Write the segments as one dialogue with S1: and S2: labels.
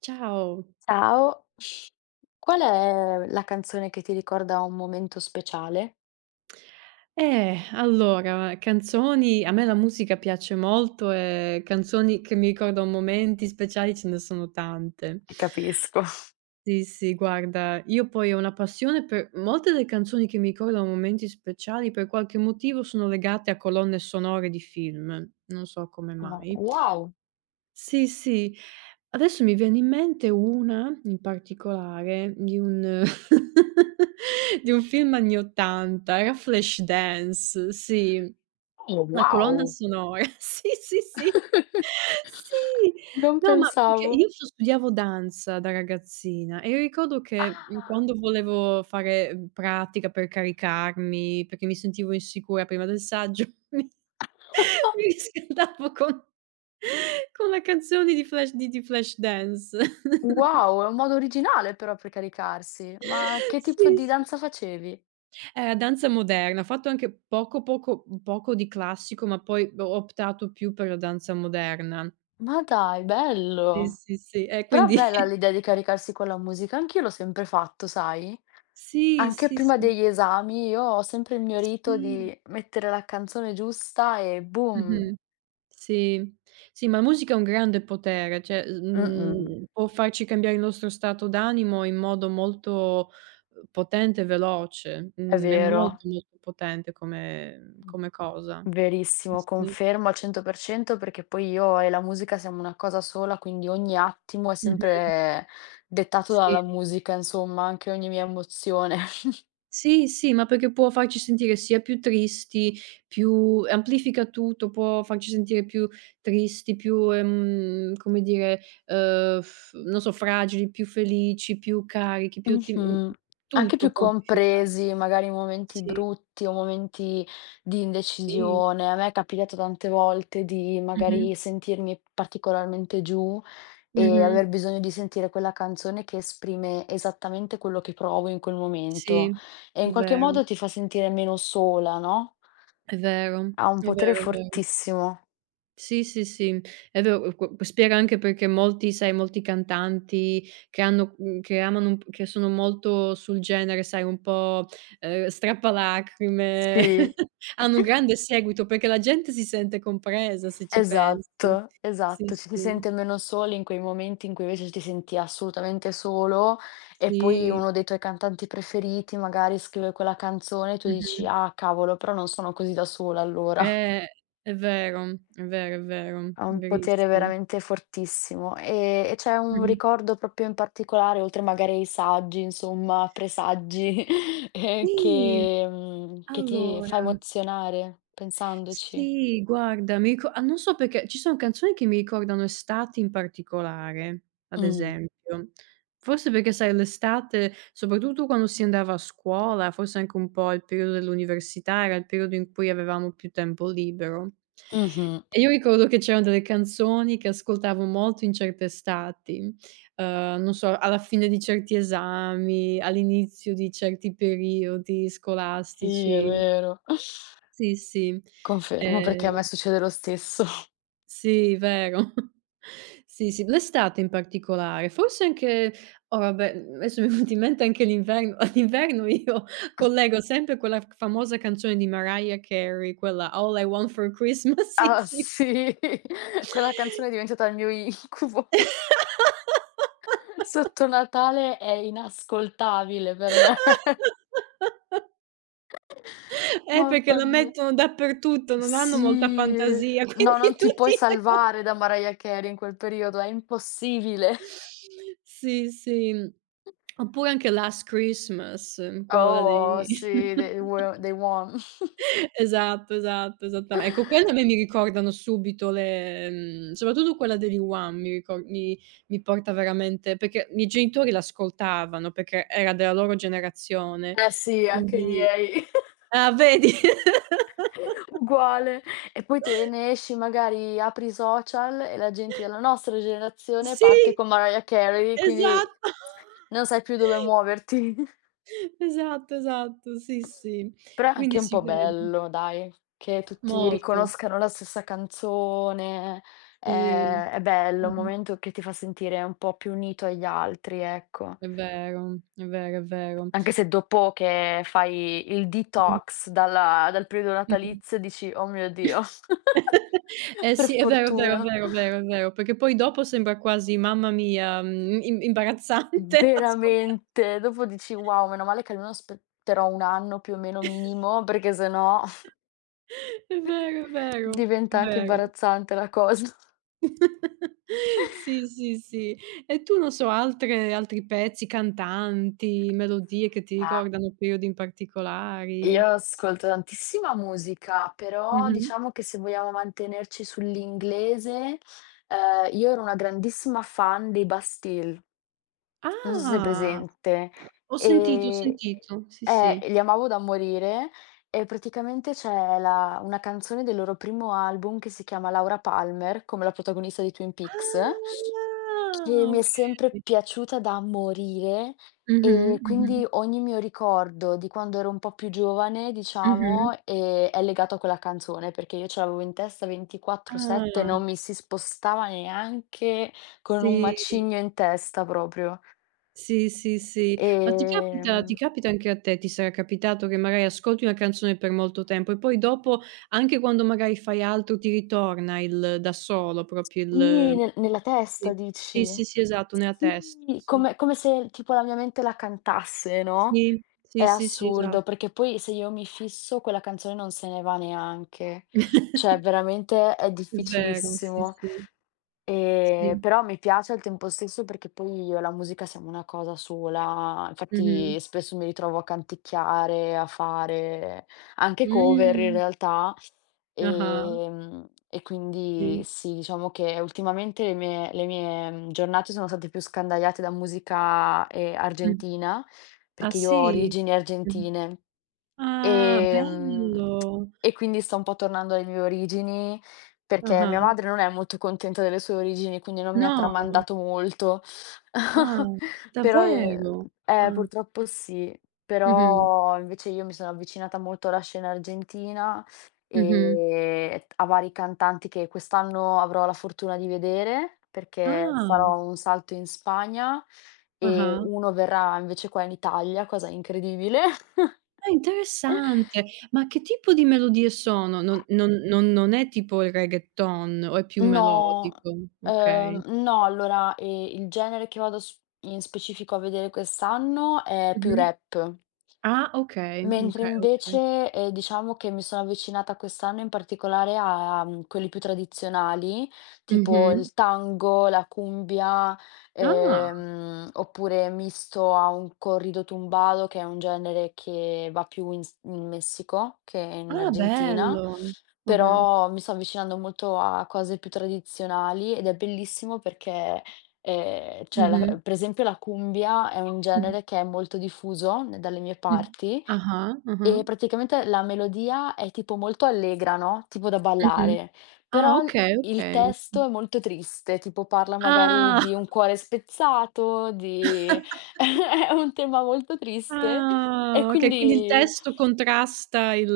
S1: Ciao.
S2: Ciao, qual è la canzone che ti ricorda un momento speciale?
S1: Allora, canzoni a me la musica piace molto e canzoni che mi ricordano momenti speciali ce ne sono tante.
S2: Ti capisco.
S1: Sì, sì, guarda, io poi ho una passione per molte delle canzoni che mi ricordano momenti speciali, per qualche motivo sono legate a colonne sonore di film, non so come
S2: No,
S1: mai.
S2: wow!
S1: Sì, sì. Adesso mi viene in mente una in particolare di un di un film anni '80, era Flashdance, sì,
S2: Oh,
S1: la colonna
S2: wow!
S1: sonora. Sì, sì, sì. Sì.
S2: Non
S1: No, ma perché
S2: pensavo.
S1: io studiavo danza da ragazzina e ricordo che,
S2: Ah!
S1: quando volevo fare, pratica per caricarmi, perché mi sentivo insicura prima del saggio, mi Mi riscaldavo con la canzone di Flashdance.
S2: Wow, è un modo originale però per caricarsi. Ma che tipo
S1: Sì,
S2: di
S1: sì.
S2: danza facevi?
S1: Era danza moderna, ho fatto anche poco poco di classico, ma poi ho optato più per la danza moderna.
S2: Ma dai,
S1: Sì,
S2: bello!
S1: sì, sì, e
S2: Però
S1: quindi
S2: bella l'idea di caricarsi con la musica, anch'io l'ho sempre fatto, sai?
S1: sì,
S2: Anche
S1: sì,
S2: prima
S1: sì.
S2: degli esami io ho sempre il mio rito
S1: Sì.
S2: di mettere la canzone giusta e boom!
S1: Mh-mh. Sì, sì, ma la musica ha un grande potere, cioè,
S2: Mh-mh.
S1: mhmm, può farci cambiare il nostro stato d'animo in modo molto, potente e veloce.
S2: È
S1: Mhmm, è
S2: vero,
S1: molto, molto potente come cosa.
S2: verissimo,
S1: Sì.
S2: confermo al 100% perché poi io e la musica siamo una cosa sola, quindi ogni attimo è
S1: Mh-mh.
S2: sempre dettato
S1: Sì.
S2: dalla musica, insomma, anche ogni mia emozione.
S1: Sì, sì, ma perché può farci sentire sia più tristi, più amplifica tutto, può farci sentire più tristi, più, come dire, non so, fragili, più felici, più carichi, più ottimi,
S2: Mh-mh. Anche più
S1: tutto può amplificare.
S2: compresi, magari in momenti
S1: Sì,
S2: brutti o momenti di
S1: sì.
S2: indecisione. A me è capitato tante volte di
S1: Mh-mh,
S2: magari sentirmi particolarmente giù e
S1: mh-mh.
S2: aver bisogno di sentire quella canzone che esprime esattamente quello che provo in quel
S1: Sì,
S2: momento e
S1: è
S2: in qualche
S1: vero,
S2: modo ti fa sentire meno sola, no,
S1: è vero,
S2: ha un
S1: è
S2: potere
S1: vero, è vero.
S2: fortissimo.
S1: Sì, sì, sì, è vero, qu spiega anche perché molti, sai, molti cantanti che hanno che amano un p che sono molto sul genere, sai, un po', strappalacrime,
S2: Sì.
S1: hanno un grande seguito perché la gente si sente compresa, se ci pensi.
S2: Esatto,
S1: Sì,
S2: esatto, ci si
S1: sì,
S2: sente meno soli in quei momenti in cui invece ti senti assolutamente solo e poi
S1: sì,
S2: uno dei tuoi cantanti preferiti magari scrive quella canzone e tu dici:
S1: mh-mh.
S2: "Ah cavolo, però non sono così da sola allora."
S1: Eh, è vero, è vero, è vero,
S2: Ha un potere
S1: verissimo.
S2: veramente fortissimo. E c'è un
S1: Mh-mh.
S2: ricordo proprio in particolare, oltre magari ai saggi, insomma, presagi,
S1: Sì,
S2: che che ti fa
S1: allora,
S2: emozionare pensandoci?
S1: sì, guarda, mi rico ah, non so perché, ci son canzoni che mi ricordano estati in particolare, ad
S2: Mh.
S1: esempio. Forse perché, sai, l'estate, soprattutto quando si andava a scuola, forse anche un po' il periodo dell'università, era il periodo in cui avevamo più tempo libero.
S2: Mh-mh.
S1: E io ricordo che c'erano delle canzoni che ascoltavo molto in certe estati, non so, alla fine di certi esami, all'inizio di certi periodi
S2: Sì, è
S1: scolastici.
S2: vero.
S1: Sì, sì.
S2: Confermo, perché
S1: Ehm,
S2: a me succede lo stesso.
S1: sì, vero. Sì, sì, l'estate in particolare, forse anche oh, vabbè, adesso mi è venuto in mente anche l'inverno. All'inverno io collego sempre quella f famosa canzone di Mariah Carey, quella "All I Want for Christmas", sì,
S2: Ah
S1: sì.
S2: sì, quella canzone è diventata il mio incubo. Sotto Natale è inascoltabile per me.
S1: Perché
S2: Mamma
S1: la
S2: mia.
S1: mettono dappertutto, non hanno molta
S2: Sì,
S1: fantasia, quindi
S2: no, non ti puoi
S1: tutti la co.
S2: salvare da Mariah Carey in quel periodo, è impossibile.
S1: Sì, sì, oppure anche Last Christmas, quella
S2: Oh
S1: dei
S2: sì, they won.
S1: esatto, esatto, esattame ecco, quelle a me mi ricordano subito le soprattutto quella degli Wham mi ricor mi mi porta veramente, perché i miei genitori l'ascoltavano, perché era della loro generazione,
S2: Eh sì, anche i
S1: quindi
S2: miei.
S1: ah, vedi?
S2: Uguale. E poi te ne esci, magari apri i social e la gente della nostra generazione parte
S1: Sì,
S2: con Mariah Carey, quindi
S1: esatto.
S2: non sai più dove muoverti.
S1: Esatto, esatto, sì, sì.
S2: Però è anche
S1: Quindi
S2: un
S1: si
S2: po'
S1: vede.
S2: bello, dai, che tutti
S1: Molto.
S2: riconoscano la stessa canzone. È
S1: Sì.
S2: è bello, un
S1: Mh-mh.
S2: momento che ti fa sentire un po' più unito agli altri, ecco.
S1: È vero, è vero, è vero.
S2: Anche se dopo che fai il
S1: Mh.
S2: detox dal periodo
S1: Mh-mh.
S2: natalizio dici: "Oh mio Dio,
S1: Eh
S2: per
S1: sì, è vero, è vero, è
S2: fortuna."
S1: vero, è vero, è vero, perché poi dopo sembra quasi, mamma mia, im imbarazzante, ascolta,
S2: Veramente. Dopo dici: "Wow, meno male che almeno aspetterò 1 anno più o meno minimo, perché sennò
S1: è vero, è vero, è
S2: diventa anche
S1: vero.
S2: imbarazzante la cosa."
S1: Sì, sì, sì. E tu, non so, altre altri pezzi, cantanti, melodie che ti
S2: Ah,
S1: ricordano periodi in
S2: io
S1: particolari?
S2: ascolto tantissima musica, però
S1: Mh-mh.
S2: diciamo che se vogliamo mantenerci sull'inglese, io ero una grandissima fan dei Bastille. Non so se hai
S1: Ah!
S2: presente.
S1: Ho sentito, ho
S2: Ehm,
S1: sentito. Sì, sì.
S2: li amavo da morire e praticamente c'è la una canzone del loro primo album che si chiama Laura Palmer, come la protagonista di Twin Peaks, che
S1: Ah,
S2: mi è sempre
S1: okay.
S2: piaciuta da morire
S1: Mh-mh,
S2: e
S1: mh-mh,
S2: quindi ogni mio ricordo di quando ero un po' più giovane, diciamo,
S1: mh-mh.
S2: è legato a quella canzone, perché io ce l'avevo in testa 24/7,
S1: Ah,
S2: non mi si spostava neanche con un
S1: sì,
S2: macigno in testa proprio.
S1: sì, sì, sì. Ma ti capita ti
S2: Ehm,
S1: capita anche a te, ti sarà capitato che magari ascolti una canzone per molto tempo e poi dopo, anche quando magari fai altro, ti ritorna il da solo, proprio
S2: ih,
S1: il,
S2: ne Nella testa
S1: sì, sì,
S2: dici?
S1: sì, sì, esatto, nella testa,
S2: Sì,
S1: sì.
S2: come se tipo la mia mente la cantasse, no,
S1: Sì,
S2: è
S1: sì, sì, sì,
S2: assurdo,
S1: esatto.
S2: perché poi se io mi fisso quella canzone non se ne va neanche. Cioè veramente è
S1: È vero, sì,
S2: difficilissimo,
S1: sì, sì.
S2: però mi piace al tempo stesso perché poi io e la musica siamo una cosa sola,
S1: Mh-mh.
S2: infatti spesso mi ritrovo a canticchiare, a fare anche cover in
S1: Mh.
S2: realtà.
S1: Ah-ah,
S2: E quindi
S1: sì.
S2: sì, diciamo che ultimamente le mie, giornate sono state più scandagliate da musica,
S1: Mh.
S2: argentina,
S1: Ah
S2: perché io ho
S1: sì?
S2: origini
S1: Mh.
S2: argentine.
S1: Ah,
S2: Ehm,
S1: bello.
S2: e quindi sto un po' tornando alle mie origini, perché mia
S1: Ah-ah.
S2: madre non è molto contenta delle sue origini, quindi non mi ha
S1: No.
S2: tramandato molto.
S1: Ah,
S2: Però,
S1: davvero? Ah.
S2: purtroppo sì.
S1: Mh-mh.
S2: Però invece io mi sono avvicinata molto alla scena argentina
S1: Mh-mh.
S2: e a vari cantanti che quest'anno avrò la fortuna di vedere, perché
S1: Ah.
S2: farò un salto in Spagna e
S1: Ah-ah.
S2: uno verrà invece qua in Italia, cosa incredibile.
S1: Ah, interessante. Ma che tipo di melodie sono? Non è tipo il reggaeton o è più
S2: No,
S1: melodico? Okay.
S2: no allora, il genere che vado s in specifico a vedere quest'anno è più
S1: Mh-mh.
S2: rap.
S1: Ah, okay,
S2: Mentre
S1: okay, okay.
S2: invece, diciamo che mi sono avvicinata quest'anno in particolare a quelli più tradizionali, tipo
S1: Mh-mh.
S2: il tango, la cumbia,
S1: Ah.
S2: oppure misto a un corrido tumbado, che è un genere che va più in Messico che in
S1: Ah,
S2: Argentina,
S1: bello. Ah-ah.
S2: però mi sto avvicinando molto a cose più tradizionali ed è bellissimo perché, cioè la
S1: Mh-mh.
S2: per esempio la cumbia è un
S1: Mh.
S2: genere che è molto diffuso n dalle mie
S1: Mh.
S2: parti
S1: Ah-ah,
S2: e
S1: ah-ah.
S2: praticamente la melodia è tipo molto allegra, no, tipo da
S1: Mh-mh.
S2: ballare,
S1: Ah,
S2: però l
S1: okay,
S2: il
S1: okay.
S2: testo è molto triste, tipo parla magari
S1: Ah,
S2: di un cuore spezzato, di è un tema molto triste e
S1: ah, okay, quindi il
S2: quindi
S1: testo contrasta il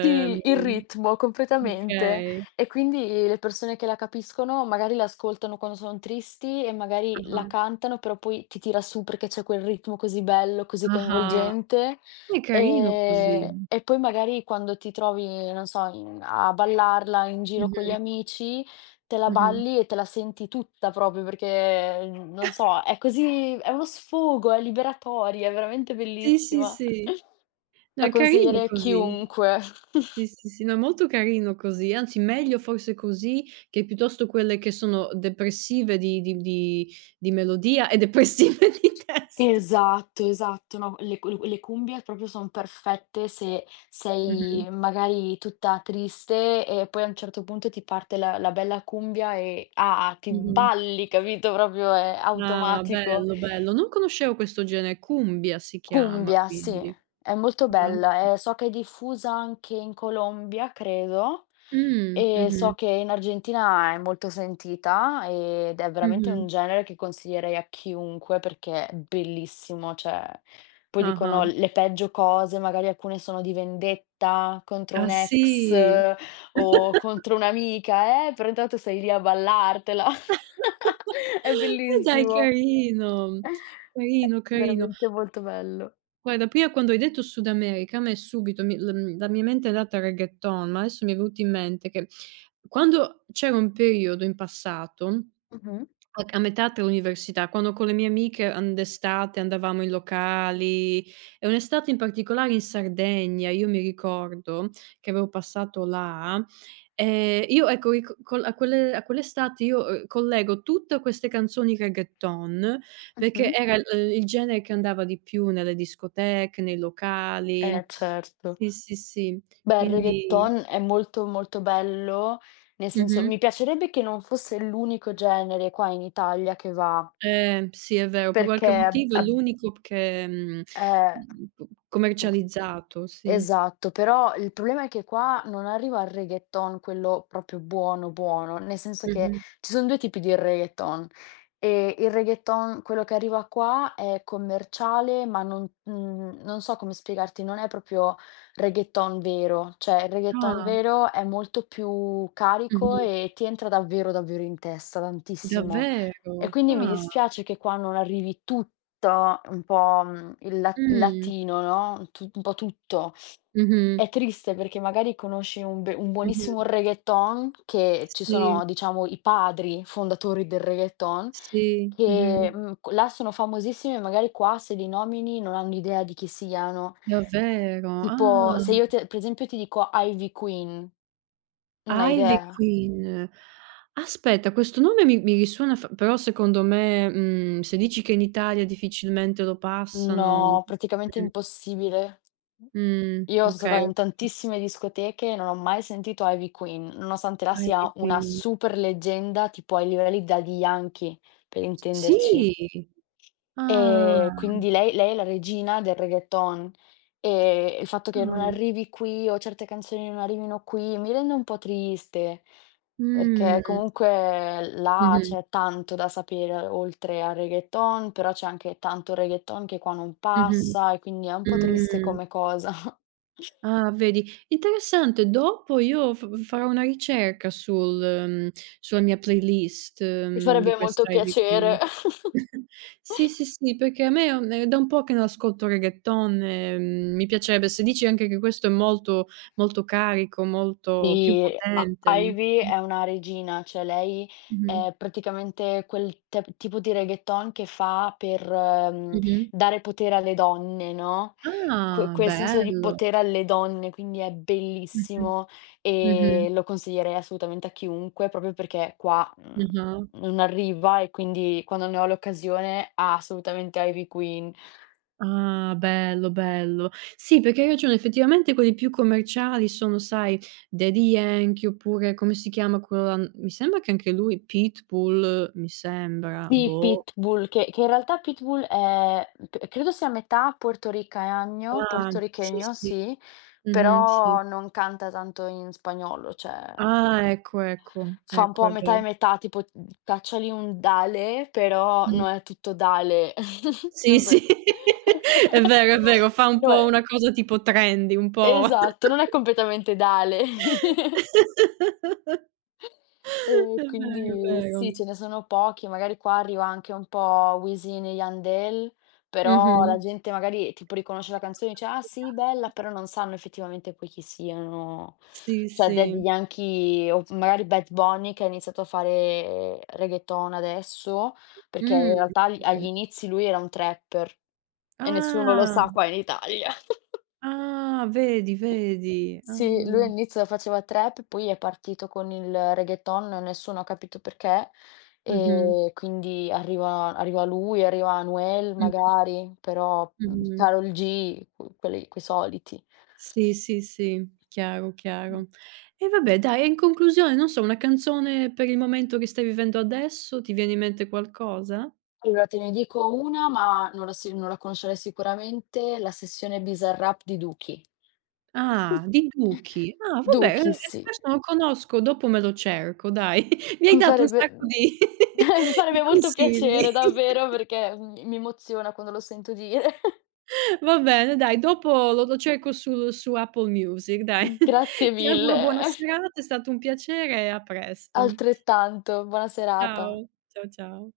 S2: sì, il
S1: mhmm,
S2: ritmo completamente.
S1: okay.
S2: E quindi le persone che la capiscono magari l'ascoltano quando sono tristi e magari la
S1: Ah-ah,
S2: cantano, però poi ti tira su perché c'è quel ritmo così bello, così
S1: ah-ah.
S2: coinvolgente.
S1: È carino così.
S2: E poi magari quando ti trovi, non so, in a ballarla in giro con gli
S1: Mh-mh,
S2: amici, te la
S1: mh-mh.
S2: balli e te la senti tutta proprio perché, non so, è uno sfogo, è liberatoria, è veramente
S1: Sì, sì,
S2: bellissima.
S1: sì. No,
S2: La
S1: è carino
S2: consiglierei a
S1: così.
S2: chiunque.
S1: Sì, sì, sì, no, è molto carino così, anzi meglio forse così che piuttosto quelle che sono depressive di di melodia e depressive di testo.
S2: Esatto, esatto, no, le cumbie proprio son perfette se
S1: Mh-mh,
S2: sei magari tutta triste e poi a un certo punto ti parte la bella cumbia e, ah, ti
S1: mh-mh.
S2: balli, capito, proprio è
S1: Ah,
S2: automatico.
S1: bello, bello. Non conoscevo questo genere, cumbia si chiama
S2: Cumbia, sì,
S1: quindi.
S2: è molto
S1: Ah.
S2: bella e so che è diffusa anche in Colombia, credo, e so
S1: Mh-mh,
S2: che in Argentina è molto sentita ed è veramente un
S1: mh-mh.
S2: genere che consiglierei a chiunque perché è bellissimo, cioè poi dicono
S1: Ah-ah.
S2: le peggio cose, magari alcune sono di vendetta contro un
S1: Ah sì?
S2: ex o contro un'amica, però intanto sei lì a ballartela. È
S1: E dai,
S2: bellissimo.
S1: carino,
S2: È
S1: carino, carino.
S2: veramente molto bello.
S1: Guarda, prima quando hai detto Sud America a me subito mi l la mia mente è andata al reggaeton, ma adesso mi è venuto in mente che quando c'era un periodo in passato,
S2: Mh-mh.
S1: a metà dell'università, quando con le mie amiche, an d'estate andavamo in locali, e un'estate in particolare in Sardegna, io mi ricordo che avevo passato là, io ecco ric col a quelle a quell'estate io, collego tutte queste canzoni reggaeton,
S2: Mh-mh.
S1: perché era il genere che andava di più nelle discoteche, nei locali.
S2: Eh certo.
S1: Sì, sì, sì,
S2: Beh, il
S1: quindi
S2: reggaeton è molto, molto bello, nel senso
S1: mh-mh.
S2: mi piacerebbe che non fosse l'unico genere qua in Italia che va,
S1: Sì è vero, per
S2: perché
S1: qualche
S2: ab
S1: motivo è
S2: ab
S1: l'unico p che, mhmm,
S2: ehm
S1: mhmm, co commercializzato, sì.
S2: Esatto, però il problema è che qua non arriva il reggaeton, quello proprio buono buono, nel senso che
S1: Mh-mh.
S2: ci son 2 tipi di reggaeton, e il reggaeton quello che arriva qua è commerciale, ma non non so come spiegarti, non è proprio reggaeton vero, cioè il reggaeton
S1: Ah,
S2: vero è molto più carico
S1: mh-mh.
S2: e ti entra davvero, davvero in testa, tantissimo. E
S1: Davvero?
S2: quindi mi
S1: Ah,
S2: dispiace che qua non arrivi tutto un po', il la il
S1: mh.
S2: latino, no, tu un po' tutto.
S1: Mh-mh.
S2: È triste perché magari conosci un
S1: Mh-mh.
S2: buonissimo reggaeton, che ci
S1: Sì,
S2: sono diciamo i padri fondatori del reggaeton,
S1: sì,
S2: che,
S1: mh-mh.
S2: mhmm, q là sono famosissimi e magari qua se li nomini non hanno idea di chi siano.
S1: Davvero?
S2: Tipo
S1: Ah.
S2: se io te per esempio ti dico Ivy Queen, non hai
S1: Ivy
S2: idea.
S1: Queen. Aspetta, questo nome mi risuona f però secondo me, se dici che in Italia difficilmente lo passano,
S2: No, praticamente impossibile. Io son stata
S1: okay,
S2: in
S1: okay.
S2: tantissime discoteche e non ho mai sentito Ivy Queen, nonostante là sia
S1: Ivy
S2: una
S1: Queen.
S2: super leggenda tipo ai livelli Daddy Yankee, per
S1: Sì.
S2: intenderci.
S1: Ah.
S2: Quindi lei è la regina del reggaeton, e il fatto che non
S1: Ah.
S2: arrivi qui o certe canzoni non arrivino qui mi rende un po' triste, perché
S1: Mh.
S2: comunque là
S1: Mh-mh.
S2: c'è tanto da sapere oltre al reggaeton, però c'è anche tanto reggaeton che qua non
S1: Mh-mh.
S2: passa e quindi è un po' triste
S1: Mh.
S2: come cosa.
S1: Ah, vedi, interessante. Dopo io f farò una ricerca sul sulla mia playlist,
S2: Mi
S1: mhmm, di
S2: farebbe molto
S1: questa Ivy Queen.
S2: piacere.
S1: Sì, sì, sì, perché a me è da un po' che non ascolto reggaeton e, mi piacerebbe. Se dici anche che questo è molto molto carico, molto più
S2: Sì, I
S1: potente.
S2: Ivy
S1: Mh.
S2: è una regina, cioè lei
S1: Mh-mh.
S2: è praticamente quel tep tipo di reggaeton che fa per,
S1: Mh-mh.
S2: dare potere alle donne, no,
S1: Ah,
S2: quel senso di
S1: bello.
S2: potere alle donne, quindi è
S1: Mh-mh.
S2: bellissimo
S1: Mh-mh.
S2: e lo consiglierei assolutamente a chiunque, proprio perché qua,
S1: Ah-ah.
S2: non arriva e quindi quando ne ho l'occasione ah, assolutamente Ivy Queen.
S1: Ah, bello, bello. Sì, perché hai ragione, effettivamente quelli più commerciali sono, sai, Daddy Yankee oppure come si chiama quello là, mi sembra che anche lui Pitbull, mi sembra,
S2: Sì,
S1: boh.
S2: Pitbull, che in realtà Pitbull è p credo sia a metà portoricagno
S1: Ah, sì,
S2: portorichegno,
S1: sì.
S2: sì,
S1: Mh-mh, sì.
S2: però non canta tanto in spagnolo, cioè
S1: Ah, ecco, ecco,
S2: fa un po'
S1: ecco,
S2: a
S1: è
S2: metà e
S1: vero.
S2: metà, tipo, cacciali un Dale, però
S1: Mh.
S2: non è tutto Dale,
S1: Sì,
S2: non so
S1: sì, è vero, fa un
S2: No
S1: po' una cosa tipo trendy, un
S2: è
S1: po'
S2: esatto, non è completamente Dale.
S1: è
S2: E
S1: vero,
S2: quindi
S1: è
S2: sì,
S1: vero.
S2: ce ne sono pochi, magari qua arriva anche un po' Wisin e Yandel, però la
S1: Mh-mh.
S2: gente magari tipo riconosce la canzone e dice: "Ah sì, bella", però non sanno effettivamente poi chi siano.
S1: Sì,
S2: Cioè Daddy
S1: sì.
S2: Yankee o magari Bad Bunny che ha iniziato a fare reggaeton adesso, perché in
S1: Mh,
S2: realtà agli
S1: okay.
S2: inizi lui era un trapper e nessuno lo
S1: Ah,
S2: sa qua in Italia.
S1: ah, vedi, vedi.
S2: Sì, lui
S1: Ah.
S2: all'inizio faceva trap, poi è partito con il reggaeton, nessuno ha capito perché,
S1: Mh-mh,
S2: e quindi arriva lui, arriva Anuel
S1: mh-mh,
S2: magari, però,
S1: mh-mh.
S2: Karol G, quelli quei soliti.
S1: Sì, sì, sì, chiaro,
S2: Mh.
S1: chiaro. E vabbè dai, e in conclusione, non so, una canzone per il momento che stai vivendo adesso, ti viene in mente qualcosa?
S2: Allora te ne dico una, ma non la conoscerai sicuramente, la sessione Bizarrap di Duki.
S1: Ah, di Duki. Ah, vabbè,
S2: Duki,
S1: anche
S2: sì.
S1: questo non lo conosco, dopo me lo cerco dai. Mi hai
S2: Mi
S1: dato un
S2: farebbe
S1: sacco di
S2: mi
S1: di
S2: farebbe molto piacere
S1: consigli.
S2: davvero perché mi emoziona quando lo sento dire.
S1: Va bene dai, dopo lo cerco sul su Apple Music dai.
S2: Grazie
S1: Ti
S2: mille,
S1: auguro buona serata, è stato un piacere e a presto.
S2: altrettanto, buona serata.
S1: Ciao, ciao, ciao.